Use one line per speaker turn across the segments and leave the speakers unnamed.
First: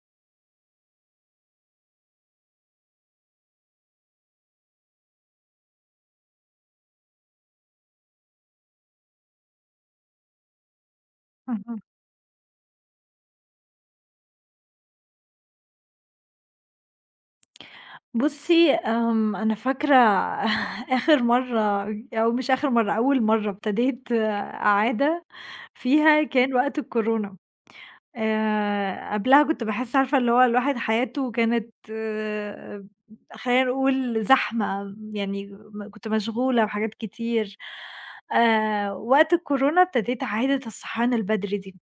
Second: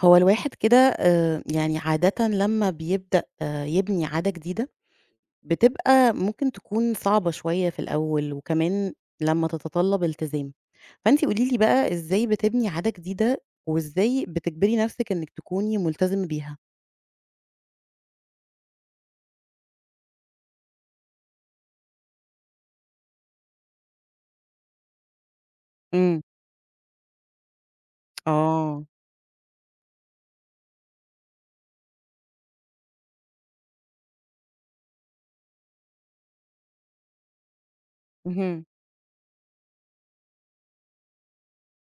هو الواحد كده يعني عادةً لمّا بيبدأ يبني عادة جديدة، بتبقى ممكن تكون صعبة شوية في الأول، وكمان لمّا تتطلب التزام. فأنتِ قولي لي
اهم.
بقى إزاي بتبني عادة جديدة، وإزاي بتجبري نفسِك إنِك تكوني ملتزمة بيها؟
بُصّي، أنا فاكرة. آخر مرّة أو مش آخر مرّة، أول مرّة ابتديت عادة
إمم،
فيها كان وقت الكورونا.
آه،
قبلها كنت باحس عارفة اللي هو الواحد حياته كانت خلّينا نقول زحمة، يعني كنت مشغولة بحاجات كتير.
اهم،
وقت الكورونا ابتديت عادة الصحيان البدري دي.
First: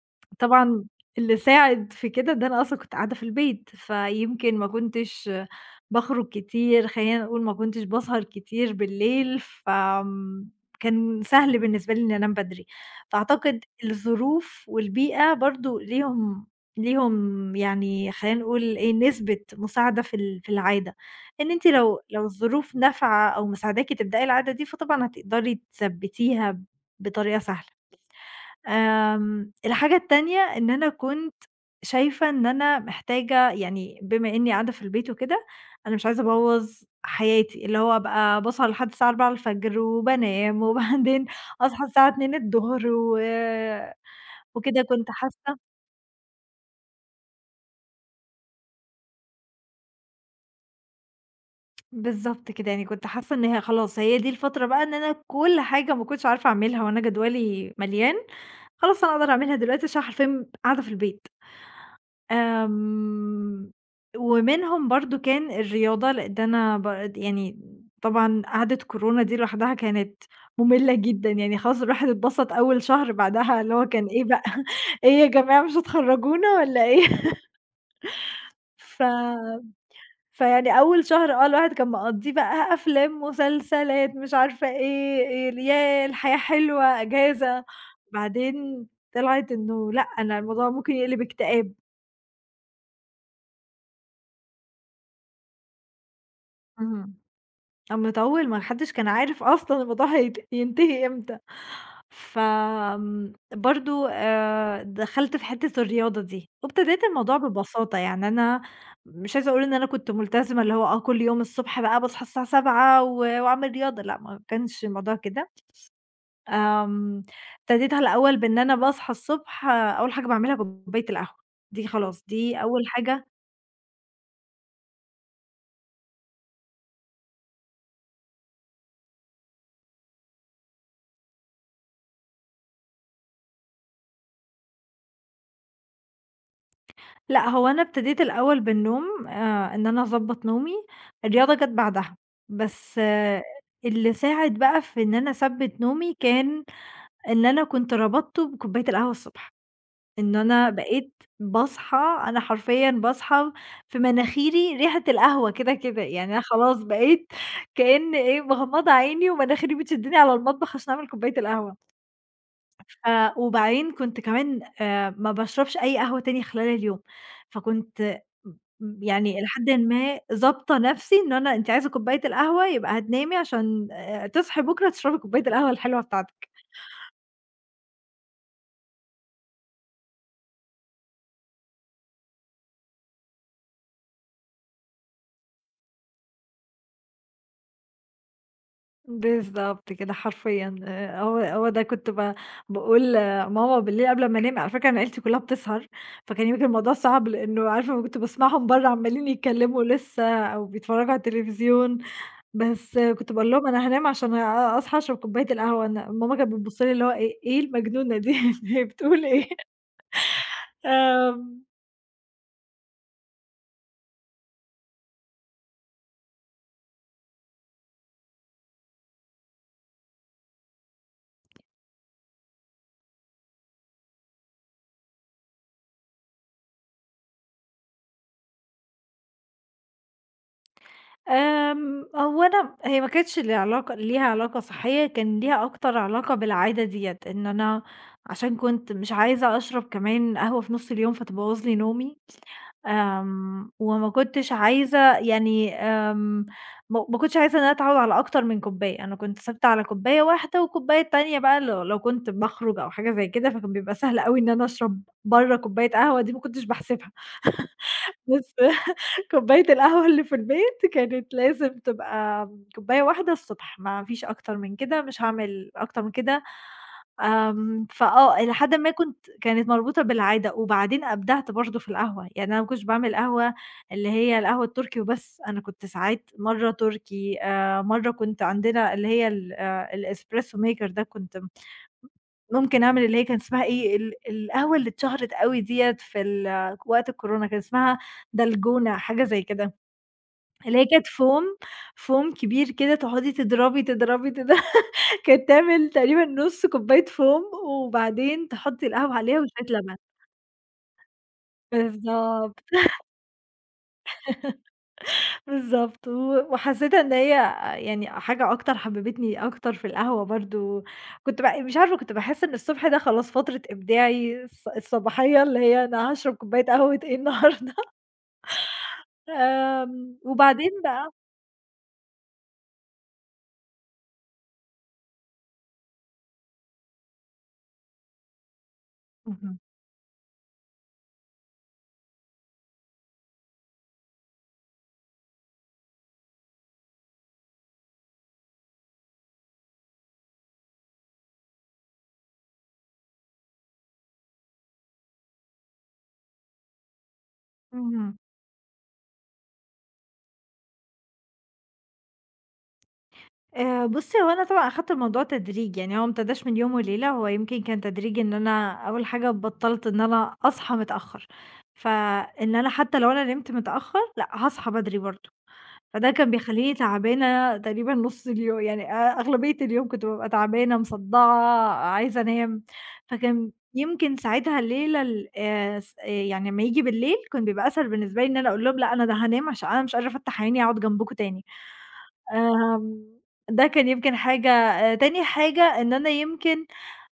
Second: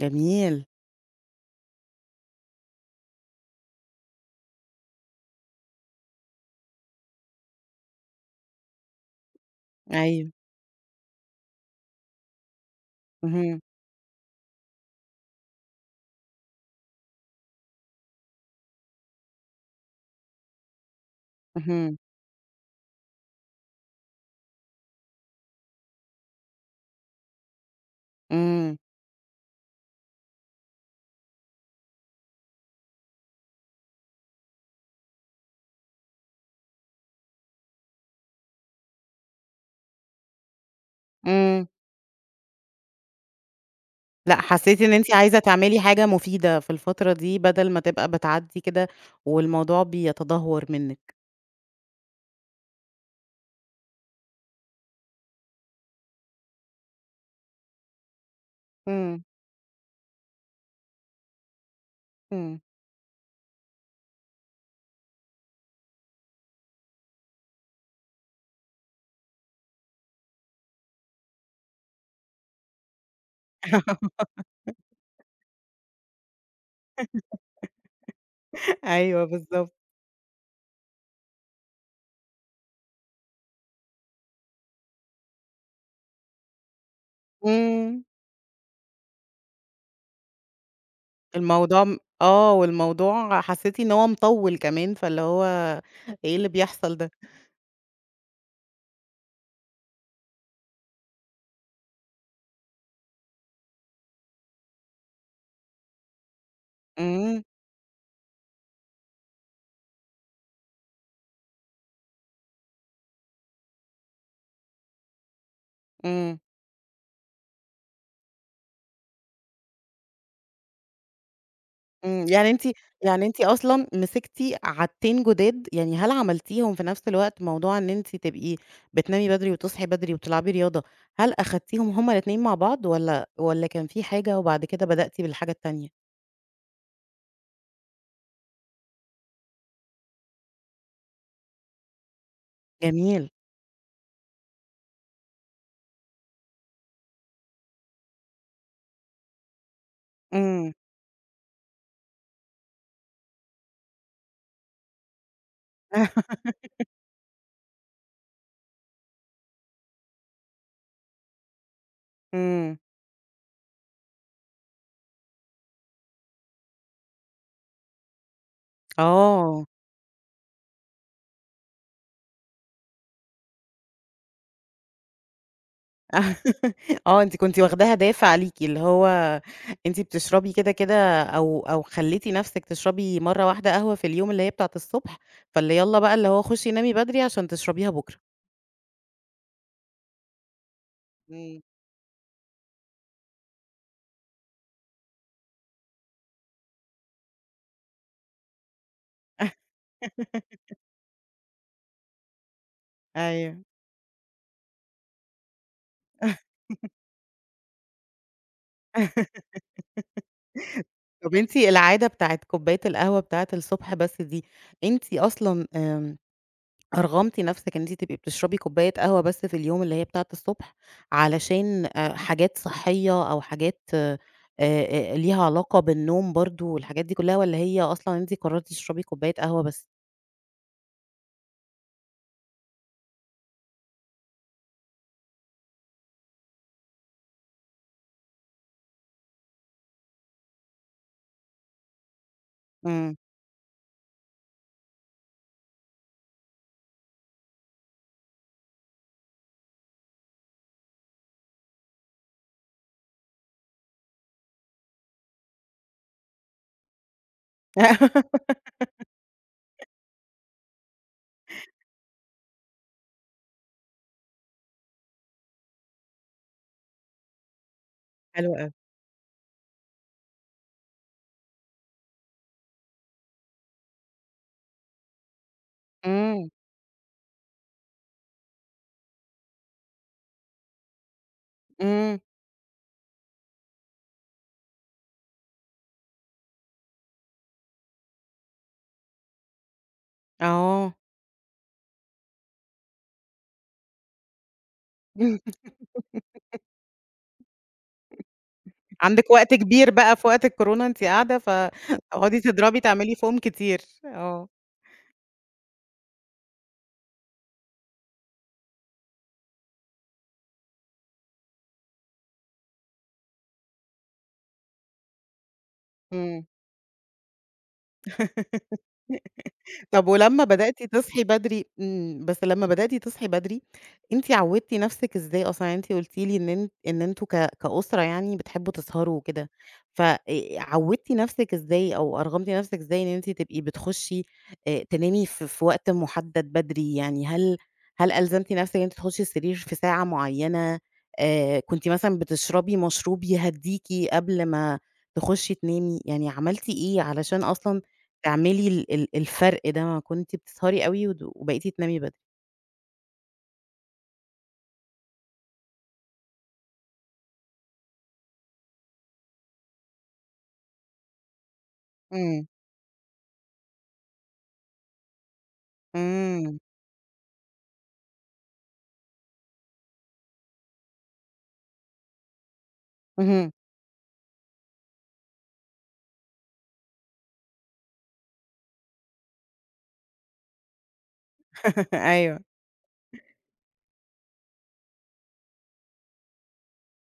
جميل،
طبعًا اللي ساعد في كده ده أنا أصلًا كنت قاعدة في البيت، فيمكن ما كنتش باخرج كتير، خلّينا نقول ما كنتش باسهر كتير بالليل،
أيوه،
فآمم كان سهل بالنسبة لي إني أنام بدري،
اهم،
فأعتقد الظروف والبيئة برضه ليهم يعني خلّينا نقول إيه، نسبة مساعدة في العادة، إن أنتِ
اهم،
لو الظروف نافعة أو مساعداكِ تبدئي العادة دي، فطبعًا هتقدري تثبّتيها بطريقة سهلة.
إمم،
الحاجة التانية إن أنا كنت شايفة إن أنا محتاجة، يعني بما إني قاعدة في البيت وكده، أنا مش عايزة أبوّظ حياتي، اللي هو أبقى باسهر لحد الساعة 04:00 وبانام وبعدين
إمم،
أصحى الساعة 14:00 و
لأ
وكده
حسيتِ إن
كنت
أنتِ عايزة
حاسة.
تعملي حاجة مفيدة في الفترة دي، بدل ما تبقى بتعدي كده والموضوع بيتدهور منِك.
بالضبط كده، يعني كنت حاسة إن هي خلاص هي دي الفترة بقى، إن أنا كل حاجة ما كنتش عارفة أعملها وأنا جدولي مليان، خلاص أنا
إمم،
أقدر أعملها دلوقتي عشان حرفيًا قاعدة في البيت.
إمم.
آمم، ومنهم برضه كان الرياضة، لإن أنا يعني طبعًا قعدة كورونا دي لوحدها كانت مُمِلّة جدًا، يعني خلاص الواحد اتبسط أول شهر، بعدها اللي هو كان إيه بقى، إيه يا جماعة، مش هتخرّجونا والّا إيه؟ ف
أيوه بالضبط.
فيعني أول شهر الواحد كان مقضّيه بقى أفلام، مسلسلات، مش عارفة إيه، إيه، ال ياه الحياة حلوة، إجازة.
إمم.
بعدين طلعت إنه لأ، أنا الموضوع ممكن يقلب اكتئاب.
الموضوع م آه، والموضوع حسّيتِ إن هو مطوِّل كمان، فاللي هو إيه اللي بيحصل ده؟
اهم. أمّا طوّل ما حدش كان عارف أصلًا الموضوع هيت ينتهي إمتى، ف آمم، برضه دخلت في حتّة الرياضة دي، وابتديت الموضوع
إمم،
ببساطة، يعني أنا مش عايزة أقول إن أنا كنت ملتزمة، اللي هو كل يوم الصبح بقى باصحى الساعة 07:00 وأعمل رياضة، لأ، ما كانش الموضوع كده.
إمم،
آمم، ابتديتها الأول بإن أنا باصحى الصبح، أول حاجة باعملها كوباية القهوة، دي خلاص
إمم. يعني
دي
أنتِ
أول حاجة.
يعني أنتِ أصلًا مسكتِ عادتين جداد، يعني هل عملتيهم في نفس الوقت، موضوع إن أنتِ تبقي بتنامي بدري وتصحي بدري وبتلعبي رياضة، هل أخدتيهم هُم الاتنين مع بعض والّا كان في حاجة وبعد كده بدأتِ بالحاجة التانية؟
لأ، هو أنا ابتديت الأول بالنوم، إن أنا أضبّط نومي، الرياضة جات بعدها. بس
جميل.
آه اللي ساعد بقى في إن أنا أثبّت نومي كان إن أنا كنت ربطته بكوباية القهوة الصبح، إن أنا
إمم.
بقيت باصحى، أنا حرفيًا باصحى في مناخيري ريحة القهوة، كده كده، يعني أنا خلاص بقيت كأن إيه مغمضة عيني ومناخيري بتشدني على المطبخ عشان أعمل كوباية القهوة.
إمم.
ف وبعدين كنت كمان، ما باشربش أي قهوة تاني خلال اليوم، فكنت م م يعني إلى
آه.
حدٍ ما ضابطة نفسي، إن أنا أنتِ عايزة كوباية القهوة يبقى هتنامي عشان تصحي بكرة تشربي كوباية القهوة الحلوة بتاعتك.
آه، أنتِ كنتِ واخداها دافع عليكِ، اللي هو أنتِ بتشربي كده، كده أو خلّيتِ نَفْسِك تشربي مرّة واحدة قهوة في اليوم اللي هي بتاعة الصبح، فاللي يالّا بقى اللي هو خُشي نامي بدري عشان تشربيها بُكرة.
بالضبط كده حرفيًا، آآ هو
إمم.
هو ده كنت باقول لماما بالليل قبل أمّا أنام، على فكرة أنا عيلتي كلها بتسهر، فكان يمكن الموضوع صعب لإنه، عارفة، كنت باسمعهم برّه عمّالين يتكلموا لسه أو بيتفرجوا على التلفزيون، بس كنت باقول
أيوه.
لهم أنا هانام عشان أصحى أشرب كوباية القهوة. أنا ماما كانت بتبُص لي اللي هو إيه، إيه المجنونة دي، هي بتقول إيه؟
طَب أنتِ
آمم،
العادة بتاعة كوباية القهوة بتاعة الصبح بس دي، أنتِ أصلًا أرغمتِ نفسِك إن أنتِ تبقي بتشربي كوباية قهوة بس في اليوم اللي هي بتاعة الصبح، علشان حاجات صحية أو حاجات ليها علاقة بالنوم برضه والحاجات دي كلها، والّا هي أصلًا أنتِ قررتِ تشربي كوباية قهوة بس؟
آمم، هو أنا، هي ما كانتش ليها علاقة صحية، كان ليها أكتر علاقة بالعادة ديّة، إن أنا عشان كنت مش عايزة أشرب كمان قهوة في نُص اليوم فتبوظ لي نومي.
إمم.
وما كنتش عايزة يعني، آمم، ما ما كنتش عايزة إن أنا أتعوّد على أكتر من كوباية، أنا كنت ثابتة على كوباية واحدة، والكوباية التانية بقى لو كنت باخرج أو حاجة زي كده، فكان بيبقى سهل أوي إن أنا أشرب برّه كوباية قهوة دي، ما كنتش باحسبها. بُص، كوباية القهوة اللي في البيت كانت لازم تبقى كوباية واحدة الصبح، ما فيش أكتر من كده، مش هاعمل أكتر من كده. آمم، فآه، إلى
حلو أوي.
حدٍ ما كنت كانت مربوطة بالعادة، وبعدين أبدعت برضه في القهوة، يعني أنا ما كنتش باعمل قهوة اللي هي القهوة التركي وبس، أنا كنت ساعات
إمم،
مرّة تركي، مرّة كنت عندنا اللي هي ال الespresso maker ده، كنت
إمم،
ممكن أعمل اللي هي كان اسمها إيه، ال القهوة اللي اتشهرت أوي ديّة في ال وقت الكورونا، كان اسمها دلجونة، حاجة زي كده، اللي هي
آه.
كانت فوم، فوم كبير كده، تقعدي تضربي، تضربي، كانت تعمل تقريبًا نُص كوباية فوم، وبعدين تحطي القهوة
عندِك
عليها
وقت
وشوية
كبير
لبن.
بقى في وقت الكورونا أنتِ قاعدة، فتقعدي
بالضبط.
تضربي تعملي فوم كتير. آه.
بالضبط، وحسّيت إن هي يعني حاجة أكتر، حبّبتني أكتر في القهوة برضه، كنت مش عارفة، كنت باحس إن الصبح ده خلاص فترة إبداعي الصباحية، اللي هي أنا هاشرب
إمم.
كوباية قهوة إيه النهارده.
طب ولمّا
وبعدين
بدأتِ
بقى
تصحي بدري بس لمّا بدأتِ تصحي بدري، أنتِ عوّدتِ نَفْسِك إزاي أصلًا؟ يعني أنتِ قُلتِ لي إن أنتم كأسرة يعني بتحبّوا تسهروا وكده،
اهم.
ف عوّدتِ نَفْسِك إزاي أو أرغمتِ نَفْسِك إزاي إن أنتِ تبقي بتخشّي تنامي في وقت محدد بدري؟ يعني هل ألزمتِ نَفْسِك إن أنتِ تخشّي السرير في ساعة معيّنة؟ كنتِ مثلًا بتشربي مشروب يهدّيكِ قبل ما تخشّي تنامي؟ يعني عملتِ إيه علشان أصلًا
اهم،
تعملي ال ال الفرق ده، ما كنتِ بتسهري أوي وبقيتِ تنامي بدري.
بُصّي، هو أنا طبعًا أخدت الموضوع تدريج، يعني هو ما ابتداش من يوم وليلة، هو يمكن كان تدريج، إن أنا أول حاجة بطّلت إن أنا أصحى متأخّر،
إمم،
فإن أنا حتى لو أنا نمت متأخّر، لأ، هاصحى بدري برضه. فده كان
إمم،
بيخلّيني تعبانة تقريبًا نُص يعني أغلبية اليوم كنت بابقى تعبانة، مصدّعة، عايزة أنام، فكان
اهم،
يمكن ساعتها الليلة ال س آه، يعني لمّا ييجي بالليل كان بيبقى أسهل بالنسبة لي إن أنا أقول لهم لأ، أنا ده هانام عشان أنا مش قادرة أفتّح عيني أقعد جنبكم تاني.
أيوه،
آمم، ده كان يمكن حاجة. تاني حاجة إن أنا يمكن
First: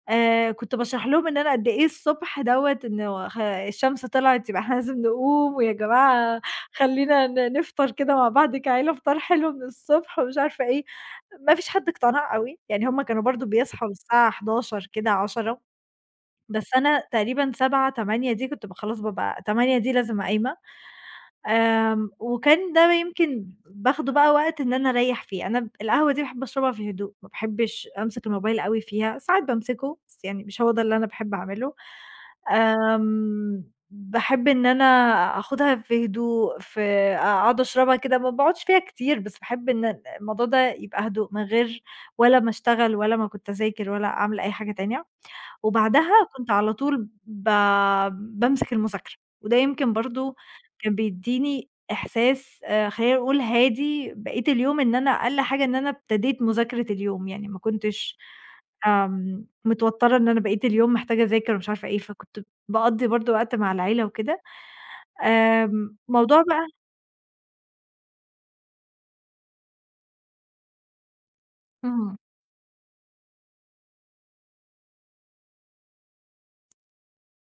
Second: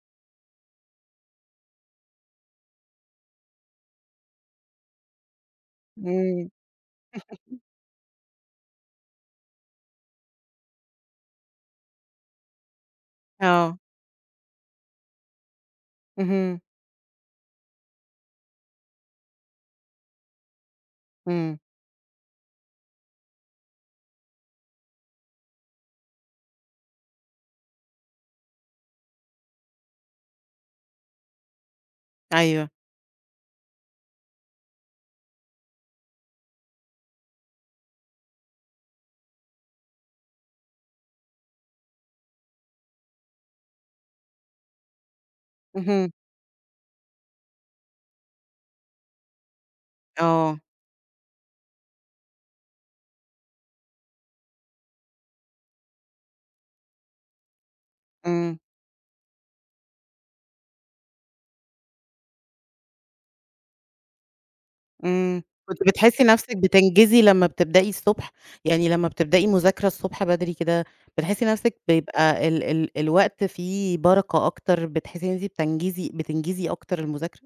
كنت باشرح لهم إن أنا قد إيه الصبح دوّة، إنه الشمس طلعت يبقى إحنا لازم نقوم، ويا جماعة
إمم،
خلّينا نفطر كده مع بعض كعيلة فطار حلو من الصبح ومش عارفة إيه. ما فيش حد اقتنع أوي، يعني هم كانوا برضه
آه،
بيصحوا الساعة 11:00 كده، 10:00.
اهم،
بس أنا تقريبًا 07:00، 08:00 دي كنت خلاص بابقى 08:00 دي لازم قايمة.
إمم،
وكان ده يمكن باخده بقى وقت إن أنا أريّح فيه. أنا القهوة دي باحب أشربها في هدوء، ما باحبش أمسك الموبايل أوي فيها، ساعات بامسكه بس يعني مش هو ده اللي أنا باحب أعمله.
أيوه،
آمم، باحب إن أنا آخدها في هدوء، في أقعد أشربها كده، ما باقعدش فيها كتير، بس باحب إن الموضوع ده يبقى هدوء، من غير ولا ما أشتغل ولا ما كنت أذاكر ولا أعمل أي حاجة تانية.
اهم،
وبعدها كنت على طول بامسك المذاكرة، وده يمكن برضه
آه،
كان بيدّيني إحساس، خلّينا نقول هادي بقية اليوم، إن أنا أقل حاجة إن أنا ابتديت مذاكرة اليوم، يعني ما كنتش
إمم،
متوترة إن أنا بقية اليوم محتاجة أذاكر ومش عارفة إيه، فكنت باقضّي برضه وقت مع العيلة وكده.
إمم، كنتِ بتحسي
موضوع
نفسِك
بقى.
بتنجزي لمّا بتبدئي الصبح؟ يعني لمّا بتبدئي مذاكرة الصبح بدري كده، بتحسي نفسِك
إمم.
بيبقى ال ال الوقت فيه بركة أكتر، بتحسي إن أنتِ بتنجزي أكتر المذاكرة؟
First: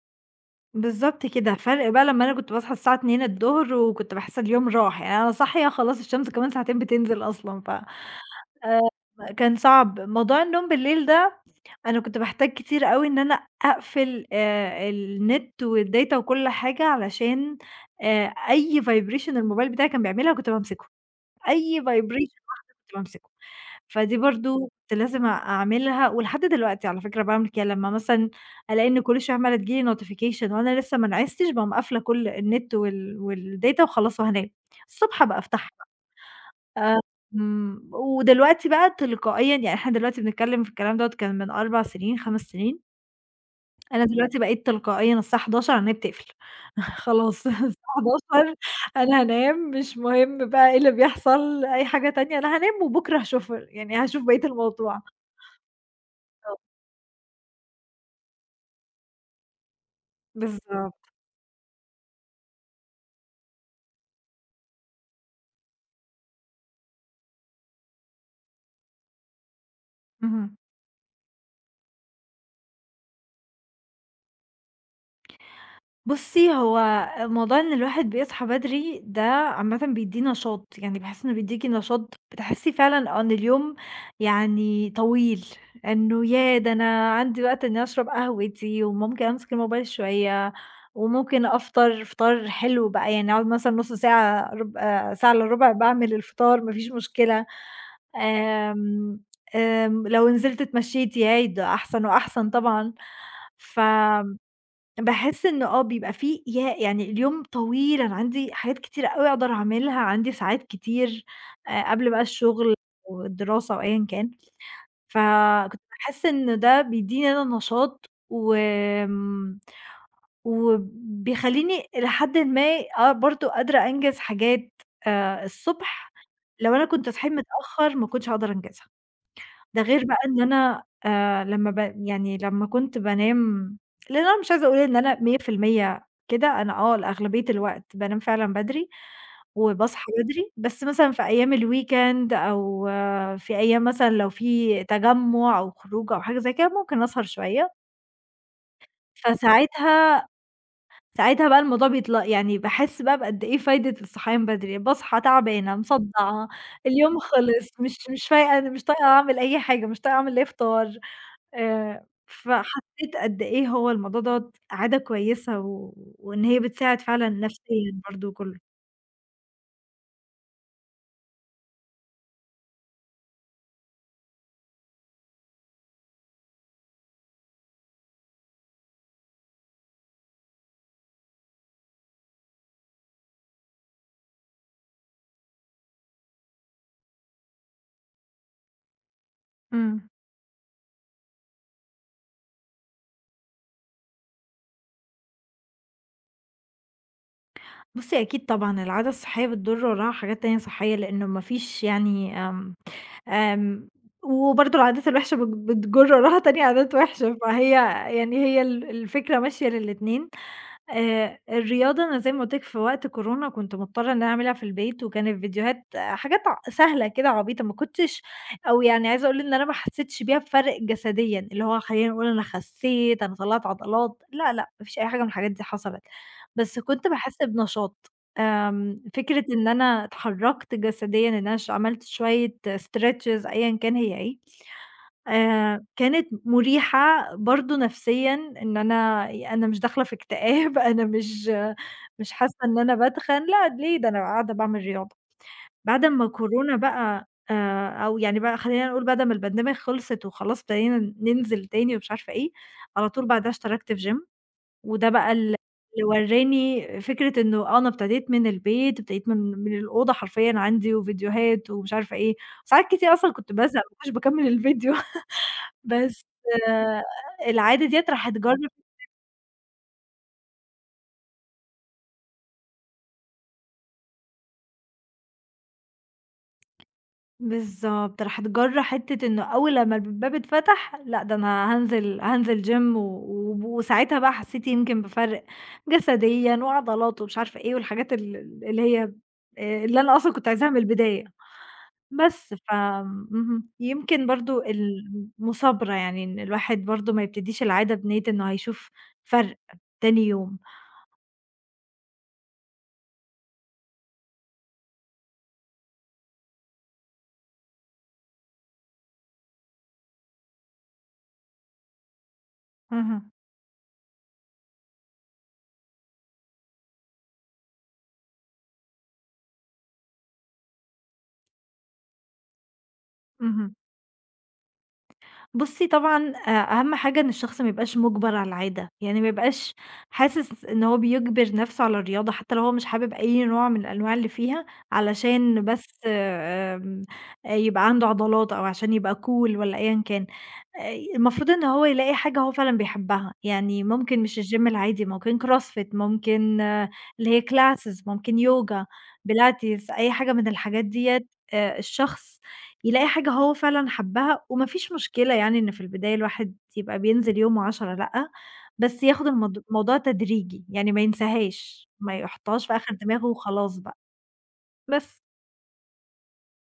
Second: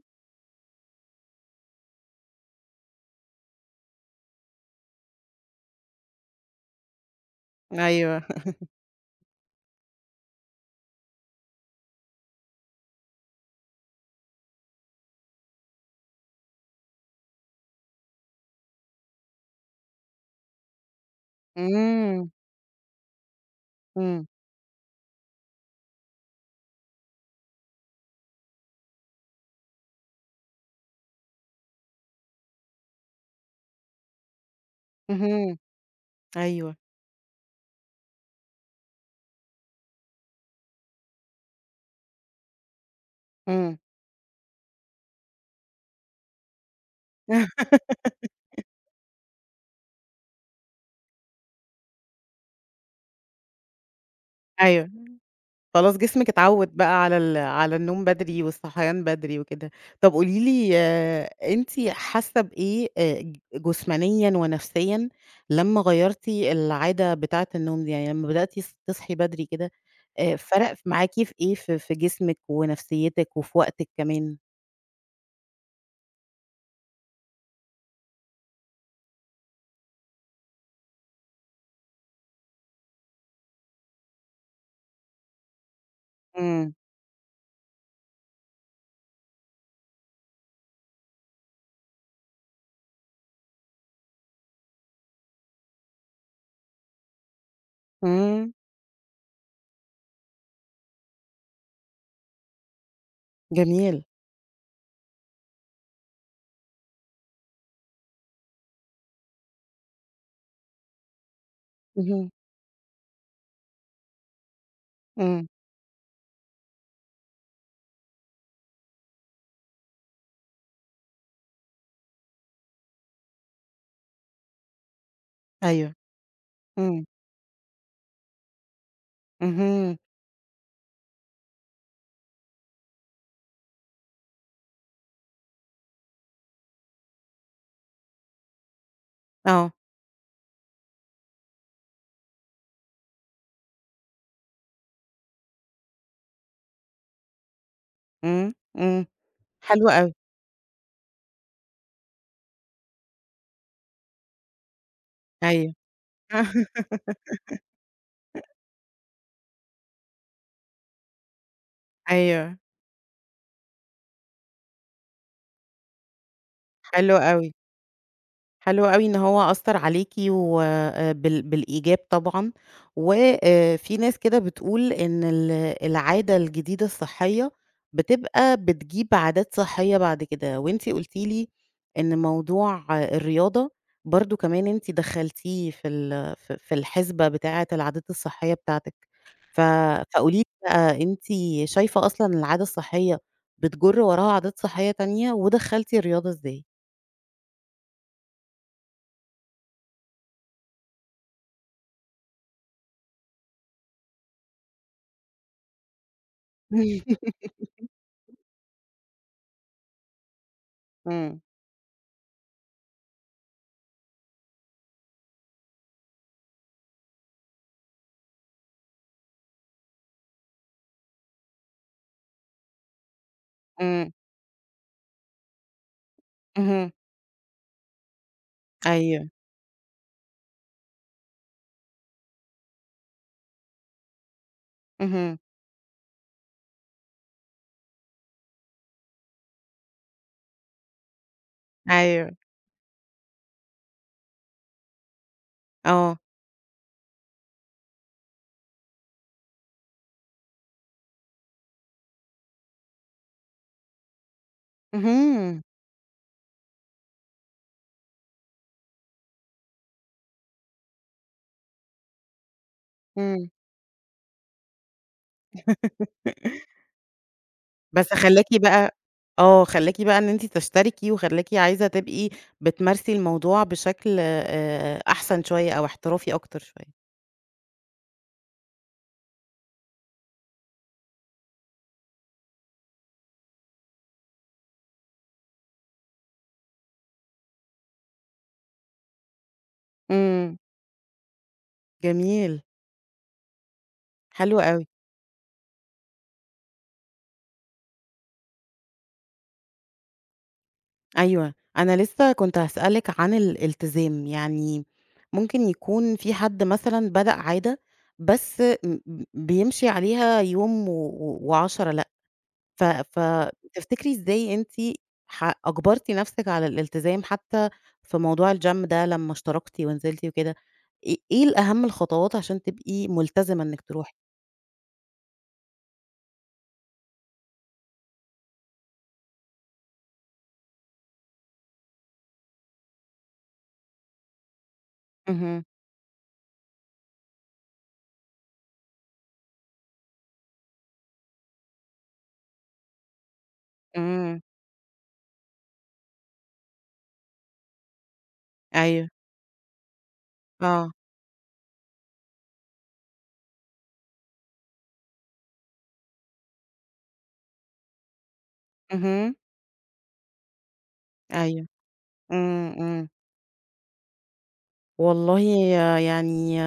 بالضبط كده، فرق بقى لمّا أنا كنت باصحى الساعة 14:00 وكنت باحس اليوم راح، يعني أنا صاحية خلاص الشمس كمان ساعتين بتنزل أصلًا، ف
أيوه،
كان صعب. موضوع النوم بالليل ده أنا كنت باحتاج كتير أوي إن أنا أقفل النت والdata وكل حاجة علشان أي vibration الموبايل بتاعي كان بيعملها كنت بامسكه، أي
إمم،
vibration واحدة كنت بامسكه. فدي
إمم،
برضه كنت لازم أعملها ولحد دلوقتي، على فكرة، باعمل كده، لمّا مثلًا ألاقي إن كل شوية عمّالة تيجي لي notification وأنا لسه ما نعستش، باقوم قافلة كل النت والdata وخلاص وهانام، الصبح أبقى
اهم،
أفتحها
أيوه،
بقى. ودلوقتي بقى تلقائيًا، يعني إحنا دلوقتي بنتكلم في الكلام دوّة كان من 4 سنين، 5 سنين.
إمم،
أنا دلوقتي بقيت تلقائيًا الساعة 11:00 أنا بتقفل، خلاص الساعة 11:00 أنا هانام، مش مهم بقى إيه اللي بيحصل، أي حاجة تانية أنا هانام وبكرة هاشوف، يعني هاشوف بقية
أيوه.
الموضوع.
خلاص جسمِك اتعوّد بقى على النوم بدري والصحيان بدري وكده. طب قولي لي
بالضبط،
أنتِ حاسة بإيه ج جسمانيًا ونفسيًا لمّا غيّرتِ العادة بتاعة النوم دي؟ يعني لمّا بدأتِ تصحي بدري كده
اهم.
فرق معاكِ في إيه في جسمِك ونفسيتِك وفي وقتِك كمان؟
بُصّي، هو موضوع إن الواحد بيصحى بدري ده عامةً بيدّيه نشاط، يعني باحس إنه بيدّيكِ نشاط، بتحسّي فعلًا آه إن اليوم يعني طويل، إنه ياه! ده
إمم،
أنا عندي وقت إني أشرب قهوتي وممكن أمسك الموبايل شوية وممكن أفطر فطار حلو بقى، يعني أقعد مثلًا نُص ساعة، رُبع، ساعة إلّا ربع باعمل الفطار، ما فيش مشكلة.
إمم،
آمم، آمم، لو نزلت اتمشيت، ياه! ده أحسن وأحسن طبعًا. ف
جميل.
باحس إن آه، بيبقى في يعني اليوم طويل، أنا عندي حاجات كتيرة أوي أقدر أعملها، عندي ساعات كتير، قبل بقى
اهم،
الشغل والدراسة أو أيًا كان،
إمم،
فكنت باحس إن ده بيدّيني أنا نشاط، وبيخلّيني إلى حدٍ ما آه، برضه قادرة أنجز حاجات
أيوه،
الصبح، لو أنا
إمم،
كنت صحيت متأخر ما كنتش هاقدر أنجزها. ده
اهم،
غير بقى إن أنا لمّا ب يعني لمّا كنت بانام، لإن أنا مش عايزة أقول إن أنا 100% كده، أنا آه لأغلبية الوقت بانام فعلًا بدري
آه،
وباصحى بدري، بس مثلًا في أيام الweekend أو آه، في أيام مثلًا لو في تجمُّع أو خروجة أو حاجة زي كده، ممكن أسهر شوية.
إمم، إمم، حلو أوي،
فساعتها بقى الموضوع بيطل، يعني باحس بقى بقد إيه فايدة الصحيان بدري، باصحى
أيوه،
تعبانة، مصدَّعة، اليوم خلص، مش فايقة، مش طايقة أعمل أي حاجة، مش طايقة أعمل لا فطار،
أيوه،
فحسيت قد إيه هو الموضوع دوّة عادة كويسة، وإن هي بتساعد
حلو
فعلًا
أوي.
نفسيًا برضه وكلّه.
حلو أوي إن هو أثّر عليكِ و بالإيجاب طبعًا، وآآ في ناس كده بتقول إن العادة الجديدة الصحية بتبقى بتجيب عادات صحية بعد كده، وأنتِ قلتِ لي إن موضوع الرياضة برضه كمان أنتِ دخّلتيه في ال في في الحسبة بتاعة العادات الصحية بتاعتِك، ف
إمم.
فقولي لي بقى أنتِ شايفة أصلًا العادة الصحية بتجُر وراها عادات صحية تانية، ودخّلتِ الرياضة إزاي؟
بُصّي، أكيد طبعًا العادة الصحية بتضُر وراها حاجات تانية صحية، لإنه ما فيش يعني، آمم، آمم، وبرضه العادات الوحشة بتجُر وراها تاني عادات وحشة، فهي يعني هي ال الفكرة ماشية للاتنين.
إمم،
الرياضة، أنا زي ما قُلت لك في وقت كورونا كنت مضطرة إن أنا أعملها في البيت، وكانت فيديوهات حاجات سهلة كده عبيطة، ما كنتش، أو يعني عايزة أقول إن أنا ما حسيتش بيها بفرق جسديًا، اللي هو خلّينا نقول أنا خسيت، أنا طلّعت
إمم.
عضلات، لا، لأ، ما فيش أي حاجة من الحاجات دي حصلت، بس
اهم.
كنت باحس بنشاط.
أيوه.
فكرة إن أنا اتحركت جسديًا، إن أنا عملت شوية stretches أيًا كان هي إيه،
اهم.
كانت مُريحة برضه نفسيًا إن أنا مش داخلة في اكتئاب، أنا مش
أيوه.
حاسة إن أنا باتخن، لأ ليه، ده أنا قاعدة باعمل رياضة. بعد
آه.
أمّا كورونا بقى أو يعني بقى خلّينا نقول بعد ما البانديميك خلصت وخلاص ابتدينا ننزل تاني ومش عارفة إيه، على طول بعدها اشتركت في gym، وده بقى ال
اهم.
اللي ورّاني فكرة إنه آه أنا ابتديت من البيت، ابتديت من الأوضة حرفيًا، عندي وفيديوهات ومش عارفة إيه، ساعات كتير أصلًا
إمم.
كنت بازهق ما كنتش باكمّل الفيديو. بس آه، العادة ديّة
بس
راح
خلّاكِ
تجرّ.
بقى آه. خلّاكِ بقى إن أنتِ تشتركي وخلّاكِ عايزة تبقي بتمارسي الموضوع بشكل أحسن شوية أو احترافي أكتر شوية.
بالضبط، راح تجرّ حتّة إنه أول لمّا الباب اتفتح، لأ ده أنا هانزل gym، وساعتها بقى حسّيت يمكن بفرْق جسديًا وعضلات ومش عارفة إيه، والحاجات ال اللي هي اللي أنا أصلًا كنت
إمم.
عايزاها من البداية. بس
جميل.
ف اهم، يمكن
حلو
برضه
أوي.
المثابرة، يعني إن الواحد برضه ما يبتديش العادة بنيّة إنه هيشوف فرْق تاني يوم.
أيوه. أنا لسه كنت هاسألِك عن الالتزام. يعني ممكن يكون في حد مثلًا بدأ عادة بس م م بيمشي عليها يوم و و و10 لأ. ف
اهم،
فتفتكري إزاي أنتِ أجبرتِ نفسِك على الالتزام حتى في موضوع الgym ده لمّا اشتركتِ ونزلتِ وكده، إيه الأهم الخطوات عشان تبقي ملتزمة
اهم.
إنِّك تروحي؟
بُصّي طبعًا، أ أهم حاجة إن الشخص ما يبقاش مُجبَر على العادة، يعني ما يبقاش حاسس إن هو بيجبِر نَفْسه على الرياضة حتى لو هو مش حابب أي نوع من الأنواع اللي فيها،
اهم،
علشان بس يبقى عنده عضلات أو عشان يبقى cool والّا أيًا كان. المفروض إن هو يلاقي حاجة هو فعلًا بيحبها، يعني ممكن مش
إمم،
الgym العادي، ممكن CrossFit، ممكن اللي هي classes، ممكن يوجا،
أيوه،
بيلاتيز، أي حاجة من الحاجات
آه،
ديّة. الشخص يلاقي حاجة هو فعلًا حبّها، وما فيش مشكلة يعني إن في البداية الواحد يبقى بينزل يوم و10 لأ، بس ياخد
اهم،
الموضوع تدريجي، يعني ما
أيوه،
ينساهاش، ما يحطهاش
إمم،
في آخر
إمم.
دماغه وخلاص بقى، بس.
والله يعني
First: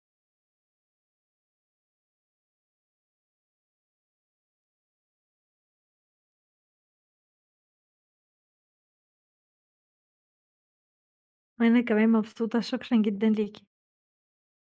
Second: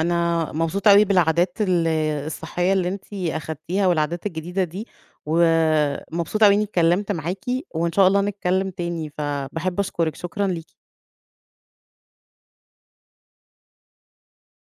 أنا مبسوطة أوي بالعادات الصحية اللي أنتِ أخدتيها والعادات الجديدة دي، ومبسوطة أوي إني اتكلمت معاكِ، وإن شاء الله نتكلم تاني، فباحب أشكرِك، شكرًا ليكِ.
وأنا كمان مبسوطة، شكرًا جدًا ليكِ.